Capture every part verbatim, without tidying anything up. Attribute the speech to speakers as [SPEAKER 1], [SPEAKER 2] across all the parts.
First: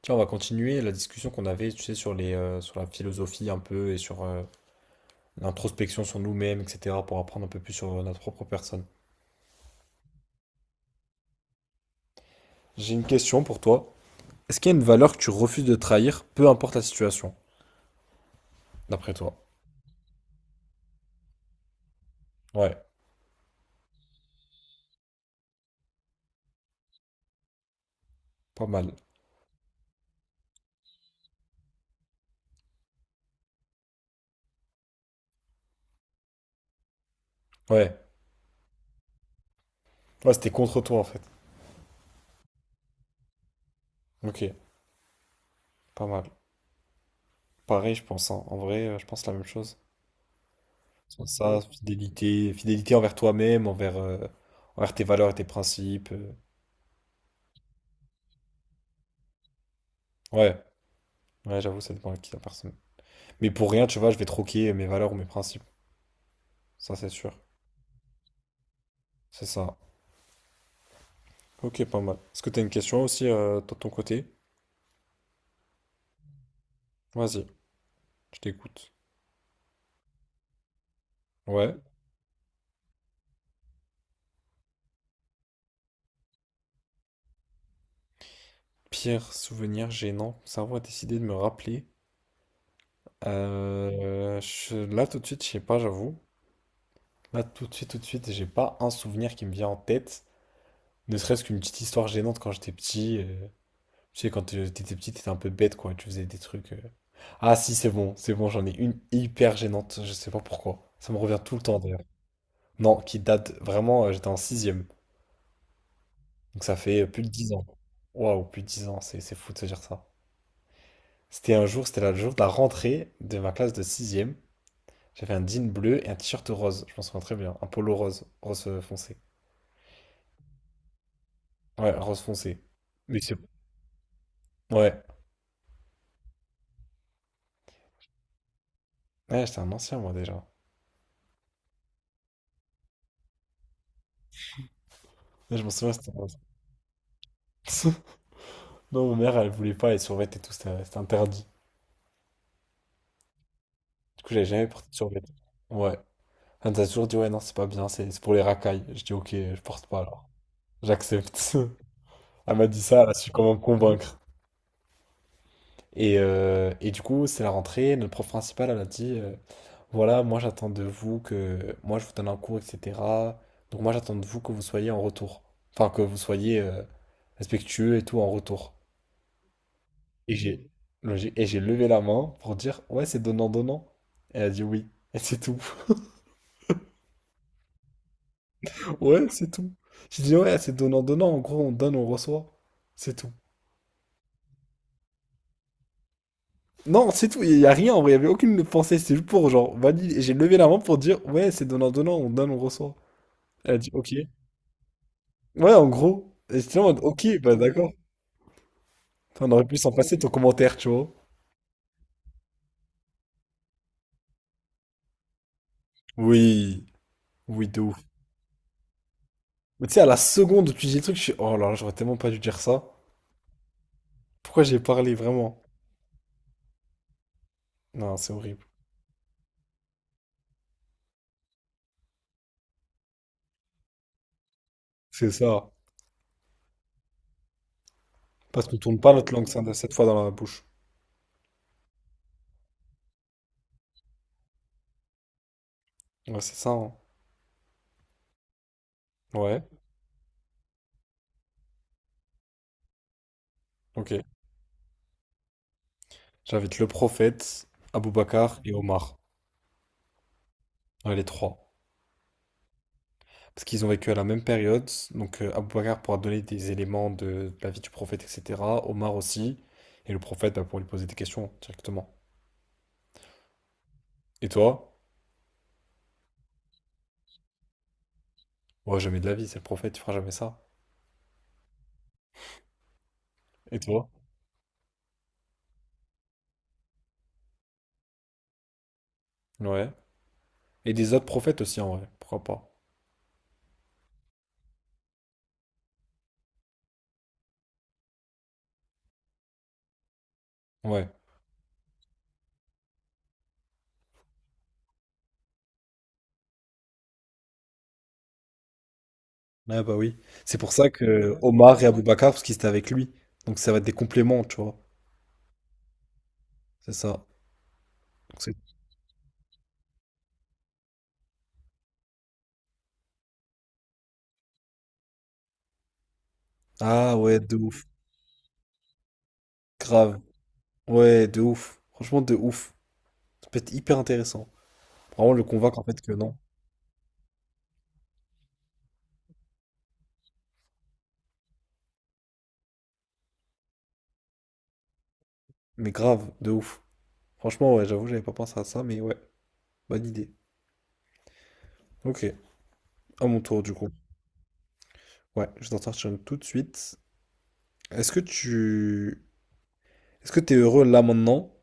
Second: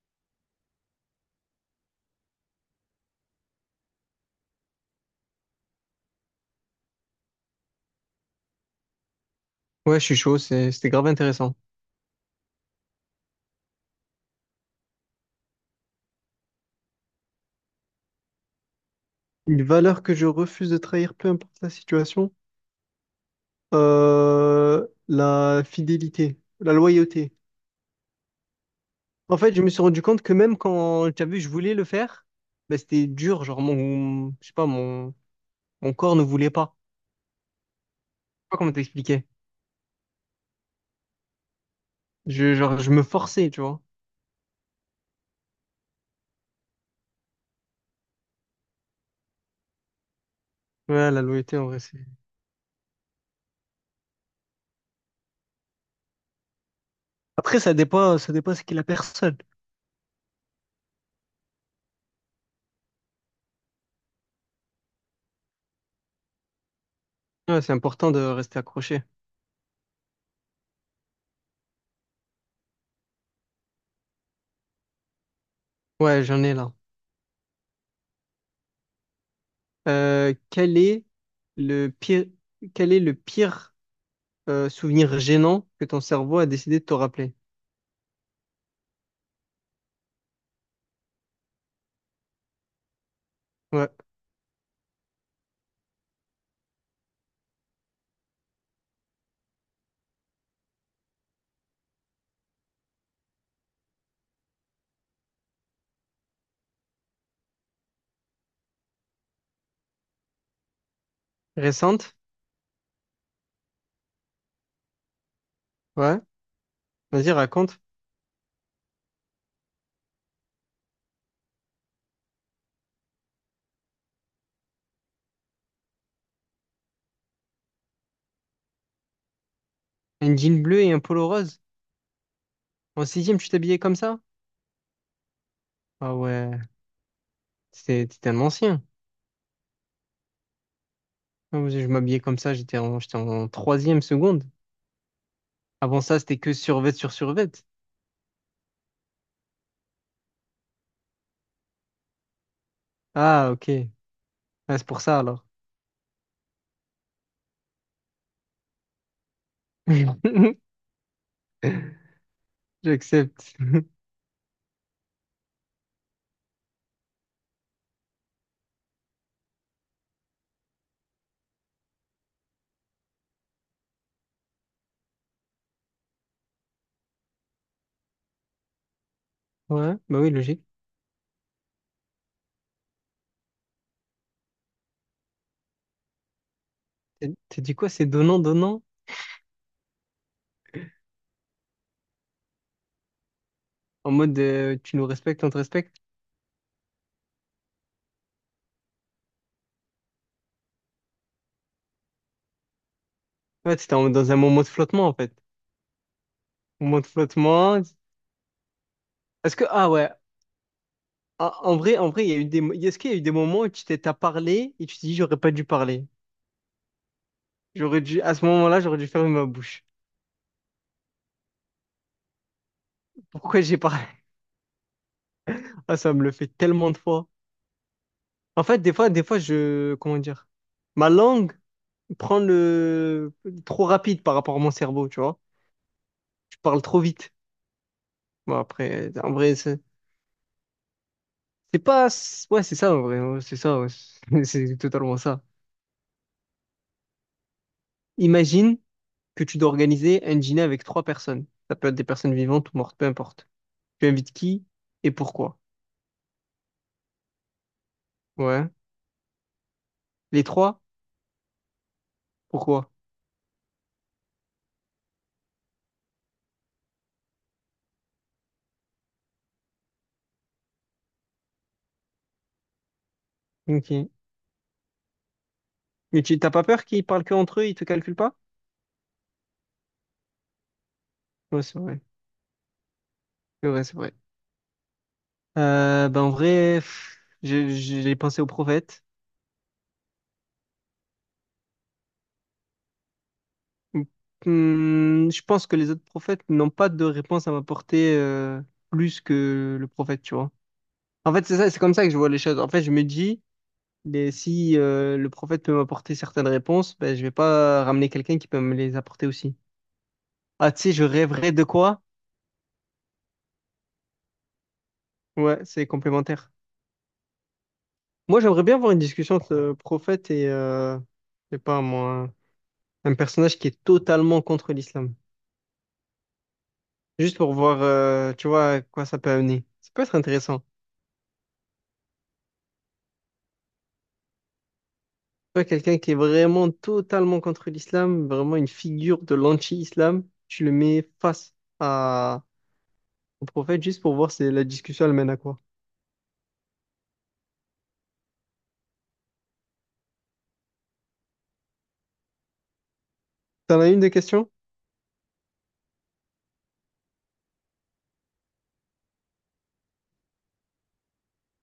[SPEAKER 1] Tiens, on va continuer la discussion qu'on avait, tu sais, sur les, euh, sur la philosophie un peu et sur euh, l'introspection sur nous-mêmes, et cetera, pour apprendre un peu plus sur euh, notre propre personne.
[SPEAKER 2] Ouais, je suis chaud, c'est- c'était grave intéressant.
[SPEAKER 1] J'ai une question pour toi. Est-ce qu'il y a une valeur que tu refuses de trahir, peu importe la situation, d'après toi?
[SPEAKER 2] Une valeur que je refuse de trahir, peu importe la situation,
[SPEAKER 1] Ouais,
[SPEAKER 2] euh, la fidélité, la loyauté.
[SPEAKER 1] pas mal.
[SPEAKER 2] En fait, je me suis rendu compte que même quand, tu as vu, je voulais le faire, bah, c'était dur, genre mon, je sais pas, mon, mon corps ne voulait pas.
[SPEAKER 1] Ouais,
[SPEAKER 2] Je sais pas comment t'expliquer.
[SPEAKER 1] ouais, c'était contre toi en fait.
[SPEAKER 2] Je, genre, je me forçais, tu vois.
[SPEAKER 1] Ok, pas mal. Pareil, je pense, hein. En vrai, euh, je pense la même chose.
[SPEAKER 2] Ouais, la
[SPEAKER 1] Sur
[SPEAKER 2] loyauté,
[SPEAKER 1] ça,
[SPEAKER 2] en vrai, c'est.
[SPEAKER 1] fidélité, fidélité envers toi-même, envers, euh, envers tes valeurs et tes principes. Euh.
[SPEAKER 2] Après, ça dépend, ça dépend ce qu'est la personne.
[SPEAKER 1] Ouais, ouais, j'avoue, ça dépend à qui la personne. Mais pour rien, tu vois, je vais troquer mes valeurs ou mes principes. Ça, c'est sûr.
[SPEAKER 2] Ouais, c'est important de rester accroché.
[SPEAKER 1] C'est ça. Ok, pas mal. Est-ce que t'as une question aussi euh, toi, de ton côté?
[SPEAKER 2] Ouais, j'en ai là.
[SPEAKER 1] Vas-y, je t'écoute.
[SPEAKER 2] Euh, quel est
[SPEAKER 1] Ouais.
[SPEAKER 2] le pire, quel est le pire euh, souvenir gênant que ton cerveau a décidé de te rappeler.
[SPEAKER 1] Pire souvenir gênant. Mon cerveau a décidé de me rappeler.
[SPEAKER 2] Ouais.
[SPEAKER 1] Euh, je- Là, tout de suite, je sais pas, j'avoue. Là, tout de suite, tout de suite, j'ai pas un souvenir qui me vient en tête. Ne serait-ce qu'une petite histoire gênante quand j'étais petit. Euh, Tu sais, quand euh, t'étais petit, t'étais un peu bête, quoi. Tu faisais des trucs. Euh, Ah si, c'est bon, c'est bon, j'en ai une hyper gênante, je sais pas pourquoi. Ça me revient tout le temps d'ailleurs.
[SPEAKER 2] Récente?
[SPEAKER 1] Non, qui date vraiment, euh, j'étais en sixième.
[SPEAKER 2] Ouais.
[SPEAKER 1] Donc ça fait euh, plus de
[SPEAKER 2] Vas-y,
[SPEAKER 1] dix ans.
[SPEAKER 2] raconte.
[SPEAKER 1] Waouh, plus de dix ans, c'est c'est fou de se dire ça. C'était un jour, c'était la- le jour de la rentrée de ma classe de sixième. J'avais un jean bleu et un t-shirt rose, je m'en souviens très bien. Un polo rose, rose euh, foncé.
[SPEAKER 2] Un jean bleu et un polo rose.
[SPEAKER 1] Ouais, rose foncé.
[SPEAKER 2] En
[SPEAKER 1] Mais c'est...
[SPEAKER 2] sixième, tu t'habillais comme ça?
[SPEAKER 1] Ouais.
[SPEAKER 2] Ah ouais, c'était t'étais un ancien.
[SPEAKER 1] Ouais, j'étais un ancien moi déjà.
[SPEAKER 2] Ah ouais, je m'habillais comme ça, j'étais en, j'étais en troisième seconde.
[SPEAKER 1] Ouais, je m'en souviens,
[SPEAKER 2] Avant
[SPEAKER 1] c'était
[SPEAKER 2] ça,
[SPEAKER 1] rose.
[SPEAKER 2] c'était que survêt sur survêt.
[SPEAKER 1] Non, ma mère, elle voulait pas les survêtements et tout, c'était c'était interdit.
[SPEAKER 2] Ah, ok.
[SPEAKER 1] Du coup, j'avais jamais
[SPEAKER 2] Ah, c'est
[SPEAKER 1] porté de
[SPEAKER 2] pour ça
[SPEAKER 1] survêt.
[SPEAKER 2] alors.
[SPEAKER 1] Ouais. Elle nous a toujours dit, ouais, non, c'est pas bien, c'est c'est pour les racailles. Je dis, ok, je porte pas alors. J'accepte. Elle m'a dit ça, elle a su
[SPEAKER 2] J'accepte.
[SPEAKER 1] comment me convaincre. Et, euh, et du coup, c'est la rentrée, notre prof principal, elle a dit, euh, voilà, moi j'attends de vous que, moi je vous donne un cours, et cetera. Donc moi j'attends de vous que vous soyez en retour. Enfin, que vous soyez euh, respectueux et tout en retour.
[SPEAKER 2] Ouais, bah oui,
[SPEAKER 1] Et
[SPEAKER 2] logique.
[SPEAKER 1] j'ai, j'ai- et j'ai levé la main pour dire, ouais, c'est donnant-donnant. Elle a dit oui. Et c'est tout.
[SPEAKER 2] T'as t'as dit quoi? C'est donnant, donnant?
[SPEAKER 1] Ouais, c'est tout. J'ai dit, ouais, c'est donnant-donnant. En gros, on donne, on reçoit. C'est tout.
[SPEAKER 2] En mode euh, tu nous respectes, on te respecte?
[SPEAKER 1] Non, c'est tout, il y a rien en vrai, il y avait aucune pensée, c'était juste pour genre valider. Et j'ai levé la main pour dire ouais, c'est donnant donnant, on donne, on reçoit. Elle
[SPEAKER 2] Ouais,
[SPEAKER 1] a dit
[SPEAKER 2] c'était en-
[SPEAKER 1] OK.
[SPEAKER 2] dans un moment de flottement en fait.
[SPEAKER 1] Ouais, en gros. Et j'étais là en mode
[SPEAKER 2] Moment de
[SPEAKER 1] OK, bah
[SPEAKER 2] flottement.
[SPEAKER 1] d'accord. Enfin, on
[SPEAKER 2] Est-ce
[SPEAKER 1] aurait
[SPEAKER 2] que,
[SPEAKER 1] pu
[SPEAKER 2] ah
[SPEAKER 1] s'en
[SPEAKER 2] ouais,
[SPEAKER 1] passer ton commentaire, tu vois.
[SPEAKER 2] en en vrai, en vrai, il y a eu des, mo- est-ce qu'il y a eu des moments où tu t'es, t'as parlé et tu t'es dit, j'aurais pas dû parler.
[SPEAKER 1] Oui, oui, de
[SPEAKER 2] J'aurais
[SPEAKER 1] ouf.
[SPEAKER 2] dû, à ce moment-là, j'aurais dû fermer ma bouche.
[SPEAKER 1] Mais tu sais, à la seconde où tu dis le truc, je suis oh là là, j'aurais tellement pas dû dire ça.
[SPEAKER 2] Pourquoi j'ai parlé?
[SPEAKER 1] Pourquoi j'ai parlé vraiment?
[SPEAKER 2] Ah, ça me le fait tellement de fois.
[SPEAKER 1] Non, c'est
[SPEAKER 2] En
[SPEAKER 1] horrible.
[SPEAKER 2] fait, des fois, des fois, je, comment dire, ma langue prend le, trop rapide par rapport à mon cerveau, tu
[SPEAKER 1] C'est
[SPEAKER 2] vois.
[SPEAKER 1] ça.
[SPEAKER 2] Je parle trop vite. Bon,
[SPEAKER 1] Parce qu'on tourne pas
[SPEAKER 2] après,
[SPEAKER 1] notre
[SPEAKER 2] en
[SPEAKER 1] langue
[SPEAKER 2] vrai,
[SPEAKER 1] ça,
[SPEAKER 2] c'est
[SPEAKER 1] cette fois dans la bouche.
[SPEAKER 2] c'est pas, c'est- ouais, c'est ça, en vrai, ouais, c'est ça, ouais. C'est totalement ça.
[SPEAKER 1] Ouais, c'est ça, hein.
[SPEAKER 2] Imagine que tu
[SPEAKER 1] Ouais,
[SPEAKER 2] dois organiser un dîner avec trois personnes. Ça peut être des personnes vivantes ou mortes, peu importe. Tu
[SPEAKER 1] ok.
[SPEAKER 2] invites qui et pourquoi?
[SPEAKER 1] J'invite le prophète, Abou Bakar
[SPEAKER 2] Ouais.
[SPEAKER 1] et Omar.
[SPEAKER 2] Les trois?
[SPEAKER 1] Ouais, les trois.
[SPEAKER 2] Pourquoi?
[SPEAKER 1] Parce qu'ils ont vécu à la même période. Donc euh, Abou Bakr pourra donner des éléments de, de la vie du prophète, et cetera. Omar aussi. Et le prophète bah, pourra lui poser des questions directement.
[SPEAKER 2] Ok.
[SPEAKER 1] Et toi?
[SPEAKER 2] Mais tu t'as pas peur qu'ils parlent que entre eux, ils te calculent pas?
[SPEAKER 1] Ouais, jamais de la vie, c'est le prophète, il fera jamais ça.
[SPEAKER 2] Ouais, c'est vrai. C'est
[SPEAKER 1] Et
[SPEAKER 2] vrai, c'est
[SPEAKER 1] toi?
[SPEAKER 2] vrai. Euh, ben en vrai, pff, j'ai j'ai pensé aux prophètes.
[SPEAKER 1] Ouais. Et des autres prophètes aussi, en vrai. Pourquoi pas?
[SPEAKER 2] Hmm, je pense que les autres prophètes n'ont pas de réponse à m'apporter euh, plus que le prophète, tu vois.
[SPEAKER 1] Ouais.
[SPEAKER 2] En fait, c'est ça, c'est comme ça que je vois les choses. En fait, je me dis, mais si euh, le prophète peut m'apporter certaines réponses, ben, je vais pas ramener quelqu'un qui peut me les apporter aussi.
[SPEAKER 1] Ouais, bah oui. C'est
[SPEAKER 2] Ah,
[SPEAKER 1] pour
[SPEAKER 2] tu
[SPEAKER 1] ça
[SPEAKER 2] sais, je
[SPEAKER 1] que
[SPEAKER 2] rêverais de
[SPEAKER 1] Omar et Abou
[SPEAKER 2] quoi?
[SPEAKER 1] Bakr, parce qu'ils étaient avec lui. Donc ça va être des compléments, tu vois.
[SPEAKER 2] Ouais, c'est complémentaire.
[SPEAKER 1] C'est ça.
[SPEAKER 2] Moi,
[SPEAKER 1] Donc, c'est-
[SPEAKER 2] j'aimerais bien avoir une discussion entre le prophète et, euh, je sais pas moi, un personnage qui est totalement contre l'islam.
[SPEAKER 1] Ah
[SPEAKER 2] Juste
[SPEAKER 1] ouais,
[SPEAKER 2] pour
[SPEAKER 1] de
[SPEAKER 2] voir,
[SPEAKER 1] ouf.
[SPEAKER 2] euh, tu vois, à quoi ça peut amener. Ça peut être
[SPEAKER 1] Grave.
[SPEAKER 2] intéressant. Tu
[SPEAKER 1] Ouais, de ouf. Franchement, de ouf. Ça peut être hyper intéressant. Vraiment le
[SPEAKER 2] vois,
[SPEAKER 1] convaincre en
[SPEAKER 2] quelqu'un
[SPEAKER 1] fait
[SPEAKER 2] qui
[SPEAKER 1] que
[SPEAKER 2] est
[SPEAKER 1] non.
[SPEAKER 2] vraiment totalement contre l'islam, vraiment une figure de l'anti-islam, tu le mets face à, au prophète juste pour voir si la discussion elle mène à quoi.
[SPEAKER 1] Mais grave, de ouf. Franchement, ouais, j'avoue, j'avais pas pensé à ça, mais ouais, bonne idée. Ok, à mon tour du
[SPEAKER 2] T'en
[SPEAKER 1] coup.
[SPEAKER 2] as une des questions?
[SPEAKER 1] Ouais, je t'en sortir une tout de suite. Est-ce que tu... Est-ce que t'es heureux là maintenant?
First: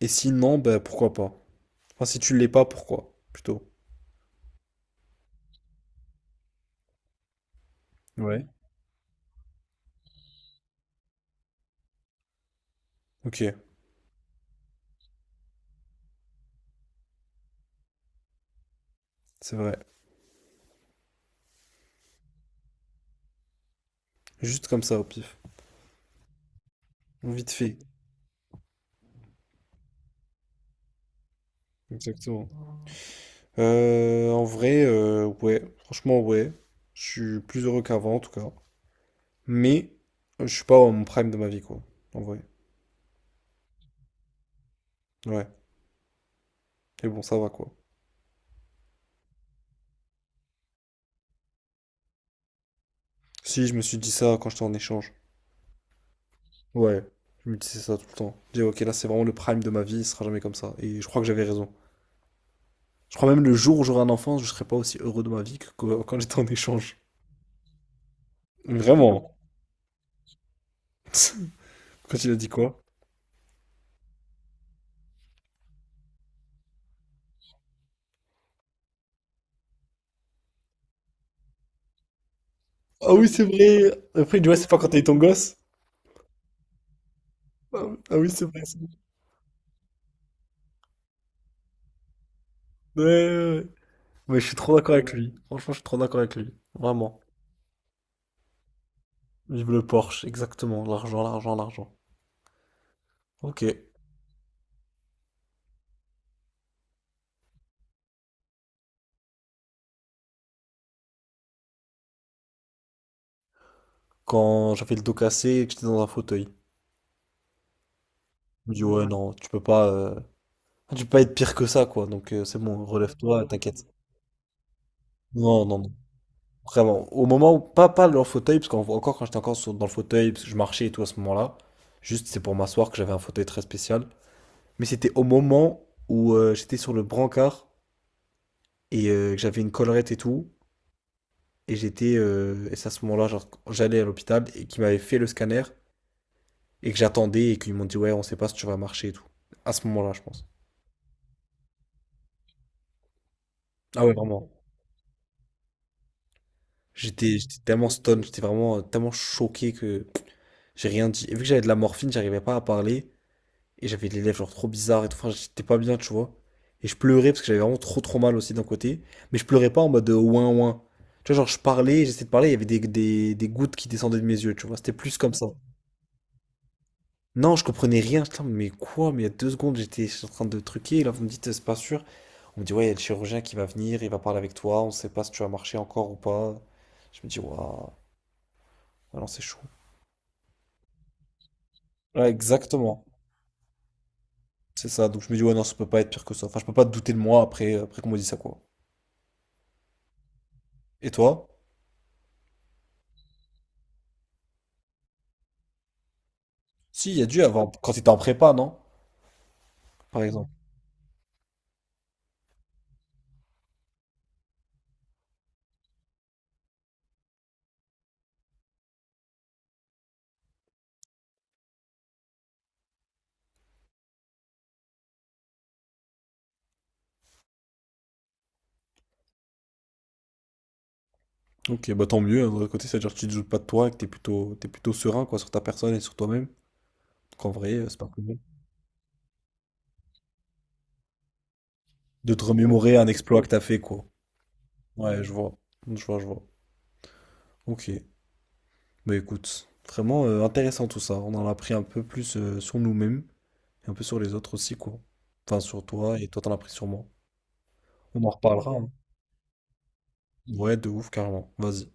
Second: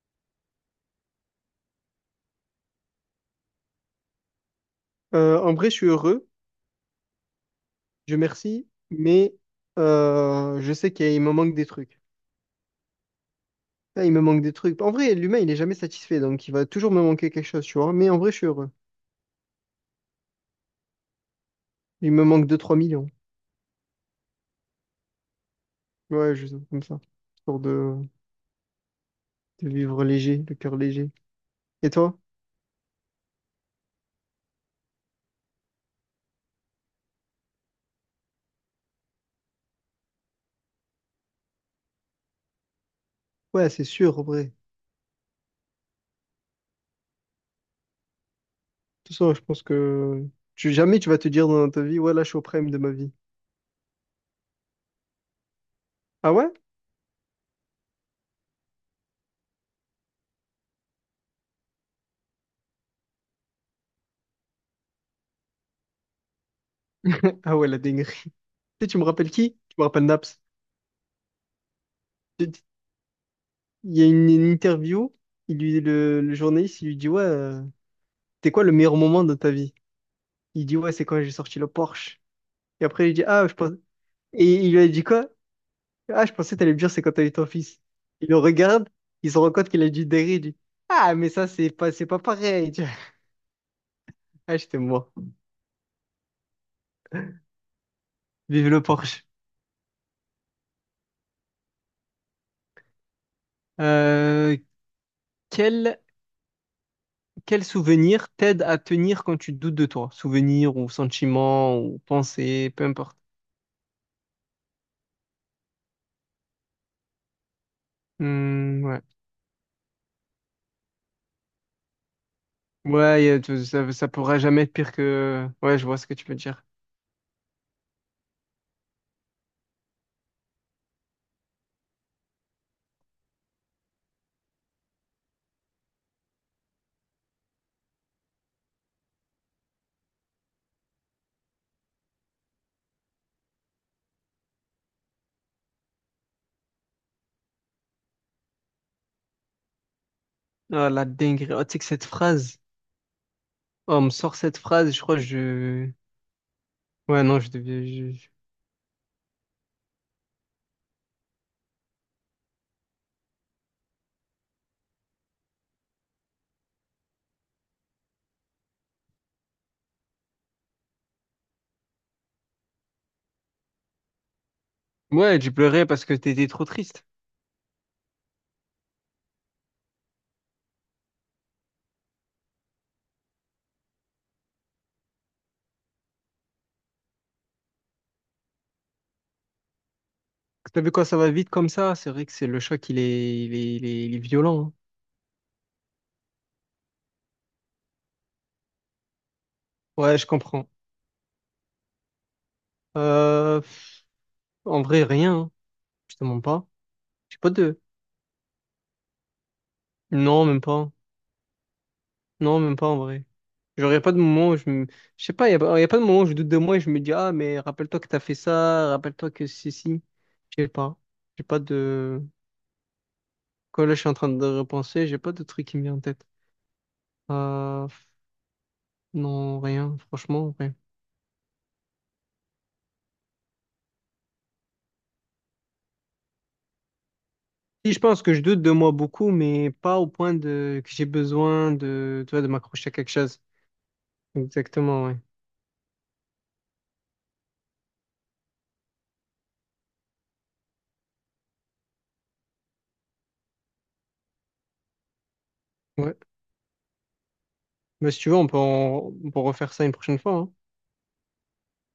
[SPEAKER 1] Et sinon, ben pourquoi pas? Enfin, si tu l'es pas, pourquoi? Plutôt.
[SPEAKER 2] Euh, en vrai, je suis heureux, je
[SPEAKER 1] Ouais.
[SPEAKER 2] merci, mais euh, je sais qu'il me manque des trucs.
[SPEAKER 1] Ok,
[SPEAKER 2] Là, il me manque des trucs. En vrai, l'humain, il est jamais satisfait, donc il va toujours me manquer quelque chose, tu vois. Mais en vrai, je suis heureux.
[SPEAKER 1] c'est vrai.
[SPEAKER 2] Il me manque deux trois millions.
[SPEAKER 1] Juste comme ça, au pif.
[SPEAKER 2] Ouais, juste comme ça.
[SPEAKER 1] Vite
[SPEAKER 2] Pour
[SPEAKER 1] fait.
[SPEAKER 2] de, de vivre léger, le cœur léger. Et toi?
[SPEAKER 1] Exactement. Euh, en vrai, euh, ouais. Franchement, ouais. Je suis plus heureux qu'avant, en tout cas. Mais, euh, je suis pas au prime de ma vie, quoi. En vrai.
[SPEAKER 2] Ouais, c'est sûr, en vrai.
[SPEAKER 1] Ouais. Et bon, ça va, quoi.
[SPEAKER 2] Tout ça je pense que tu, jamais tu vas te dire dans ta vie, ouais, là, je suis au prime de ma vie.
[SPEAKER 1] Si, je me suis dit ça quand j'étais en échange.
[SPEAKER 2] Ah ouais?
[SPEAKER 1] Ouais, je me disais ça tout le temps. Je disais, ok, là c'est vraiment le prime de ma vie, il sera jamais comme ça. Et je crois que j'avais raison. Je crois même le jour où j'aurai un enfant, je serai pas aussi heureux de ma vie que que- quand j'étais en échange.
[SPEAKER 2] Ah ouais, la dinguerie. Tu sais, tu me rappelles
[SPEAKER 1] Vraiment.
[SPEAKER 2] qui? Tu me rappelles Naps.
[SPEAKER 1] Quand il a dit
[SPEAKER 2] Tu- tu-
[SPEAKER 1] quoi?
[SPEAKER 2] Il y a une, une interview, il lui, le, le journaliste, il lui dit, ouais, euh, c'était quoi le meilleur moment de ta vie? Il dit, ouais, c'est quand j'ai sorti le Porsche. Et après, il
[SPEAKER 1] Ah
[SPEAKER 2] dit,
[SPEAKER 1] oui, c'est
[SPEAKER 2] ah, je pense.
[SPEAKER 1] vrai. Après, il
[SPEAKER 2] Et
[SPEAKER 1] dit, ouais, c'est
[SPEAKER 2] il
[SPEAKER 1] pas
[SPEAKER 2] lui
[SPEAKER 1] quand
[SPEAKER 2] a
[SPEAKER 1] t'as eu
[SPEAKER 2] dit
[SPEAKER 1] ton
[SPEAKER 2] quoi?
[SPEAKER 1] gosse.
[SPEAKER 2] Ah, je pensais que t'allais me dire c'est quand t'as eu ton fils.
[SPEAKER 1] Ah oui, ah oui,
[SPEAKER 2] Il le
[SPEAKER 1] c'est vrai, c'est vrai.
[SPEAKER 2] regarde, il se rend compte qu'il a dû derrière, il dit, ah, mais ça, c'est pas, c'est pas pareil.
[SPEAKER 1] Ouais, ouais, ouais. Mais je suis
[SPEAKER 2] Ah,
[SPEAKER 1] trop
[SPEAKER 2] j'étais
[SPEAKER 1] d'accord avec
[SPEAKER 2] mort.
[SPEAKER 1] lui. Franchement, je suis trop d'accord avec lui. Vraiment.
[SPEAKER 2] Vive le Porsche.
[SPEAKER 1] Vive le Porsche, exactement. L'argent, l'argent, l'argent. Ok.
[SPEAKER 2] Euh, quel, quel souvenir t'aide à tenir quand tu doutes de toi? Souvenir ou sentiment ou pensée, peu importe.
[SPEAKER 1] Quand j'avais le dos cassé et que j'étais dans un fauteuil, il me dit,
[SPEAKER 2] Hmm, ouais.
[SPEAKER 1] ouais, non, tu peux pas. Euh, Enfin, tu peux pas être pire que ça, quoi. Donc euh, c'est bon,
[SPEAKER 2] Ouais, y a-
[SPEAKER 1] relève-toi,
[SPEAKER 2] tu-
[SPEAKER 1] t'inquiète.
[SPEAKER 2] ça, ça pourra jamais être pire que.
[SPEAKER 1] Non,
[SPEAKER 2] Ouais,
[SPEAKER 1] non,
[SPEAKER 2] je
[SPEAKER 1] non.
[SPEAKER 2] vois ce que tu veux dire.
[SPEAKER 1] Vraiment. Au moment où, pas, pas dans le fauteuil, parce qu'encore quand j'étais encore sur- dans le fauteuil, parce que je marchais et tout à ce moment-là, juste c'est pour m'asseoir que j'avais un fauteuil très spécial. Mais c'était au moment où euh, j'étais sur le brancard et euh, que j'avais une collerette et tout, et j'étais, euh, et c'est à ce moment-là, genre, j'allais à l'hôpital et qu'ils m'avaient fait le scanner et que j'attendais et qu'ils m'ont dit, ouais, on sait pas si tu vas marcher et tout. À ce moment-là, je pense.
[SPEAKER 2] Ah, la dinguerie. Oh, tu sais que cette phrase. Oh, on
[SPEAKER 1] Ah
[SPEAKER 2] me
[SPEAKER 1] ouais,
[SPEAKER 2] sort
[SPEAKER 1] vraiment.
[SPEAKER 2] cette phrase, je crois que je. Ouais,
[SPEAKER 1] J'étais,
[SPEAKER 2] non, je
[SPEAKER 1] j'étais tellement
[SPEAKER 2] devais.
[SPEAKER 1] stone, j'étais vraiment euh, tellement choqué que. J'ai rien dit. Et vu que j'avais de la morphine, j'arrivais pas à parler. Et j'avais les lèvres genre trop bizarres et tout. Enfin, j'étais pas bien, tu vois. Et je pleurais parce que j'avais vraiment trop trop mal aussi d'un côté. Mais je pleurais pas en mode euh, ouin ouin. Tu vois, genre je parlais, j'essayais de parler, il y avait des, des, des gouttes qui descendaient de mes yeux, tu vois. C'était plus comme
[SPEAKER 2] Ouais,
[SPEAKER 1] ça.
[SPEAKER 2] tu pleurais parce que t'étais trop triste.
[SPEAKER 1] Non, je comprenais rien. Putain, mais quoi? Mais il y a deux secondes, j'étais en train de truquer. Et là, vous me dites, c'est pas sûr. On me dit, ouais, il y a le chirurgien qui va venir, il va parler avec toi. On sait pas si tu vas marcher encore ou pas. Je me dis, waouh, ah non, c'est chaud.
[SPEAKER 2] T'as vu quand ça va vite comme ça, c'est vrai
[SPEAKER 1] Ouais,
[SPEAKER 2] que c'est le choc, il
[SPEAKER 1] exactement.
[SPEAKER 2] est, il est, il est, il est violent. Hein.
[SPEAKER 1] C'est ça, donc je me dis, ouais, non, ça peut pas être pire que ça. Enfin, je peux pas douter de moi après, après qu'on me dise ça, quoi.
[SPEAKER 2] Ouais, je comprends.
[SPEAKER 1] Et toi?
[SPEAKER 2] Euh, pff, en vrai, rien. Hein. Je te mens pas.
[SPEAKER 1] Si, il y a
[SPEAKER 2] J'ai
[SPEAKER 1] dû
[SPEAKER 2] pas
[SPEAKER 1] avoir,
[SPEAKER 2] de.
[SPEAKER 1] quand t'étais en prépa, non? Par
[SPEAKER 2] Non,
[SPEAKER 1] exemple.
[SPEAKER 2] même pas. Non, même pas en vrai. J'aurais pas de moment où je me. Je sais pas, y a, pas y a pas de moment où je doute de moi et je me dis, ah, mais rappelle-toi que t'as fait ça, rappelle-toi que ceci. Je sais pas. J'ai pas de. Quand là, je suis en train de repenser, j'ai pas de truc qui me vient en tête. Euh, pff, non, rien, franchement, rien.
[SPEAKER 1] Ok, bah tant mieux, hein, d'un autre côté, c'est-à-dire que tu te doutes pas de toi et que t'es plutôt, t'es plutôt serein, quoi, sur ta personne et sur toi-même. Qu'en vrai, euh,
[SPEAKER 2] Si,
[SPEAKER 1] c'est
[SPEAKER 2] je
[SPEAKER 1] pas
[SPEAKER 2] pense
[SPEAKER 1] plus
[SPEAKER 2] que
[SPEAKER 1] mal.
[SPEAKER 2] je doute de moi beaucoup, mais pas au point de que j'ai besoin de, tu
[SPEAKER 1] De
[SPEAKER 2] vois,
[SPEAKER 1] te
[SPEAKER 2] de m'accrocher à
[SPEAKER 1] remémorer un
[SPEAKER 2] quelque chose.
[SPEAKER 1] exploit que t'as fait, quoi.
[SPEAKER 2] Exactement, ouais.
[SPEAKER 1] Ouais, je vois. Je vois, je vois. Ok. Bah écoute, vraiment euh, intéressant tout ça. On en a appris un peu plus euh, sur nous-mêmes et un peu sur les autres aussi, quoi. Enfin, sur
[SPEAKER 2] Ouais.
[SPEAKER 1] toi et toi, t'en as appris sur moi.
[SPEAKER 2] Bah, si
[SPEAKER 1] On en
[SPEAKER 2] tu veux, on peut,
[SPEAKER 1] reparlera, hein.
[SPEAKER 2] en- on peut refaire ça une prochaine fois. Hein.
[SPEAKER 1] Ouais, de ouf, carrément. Vas-y.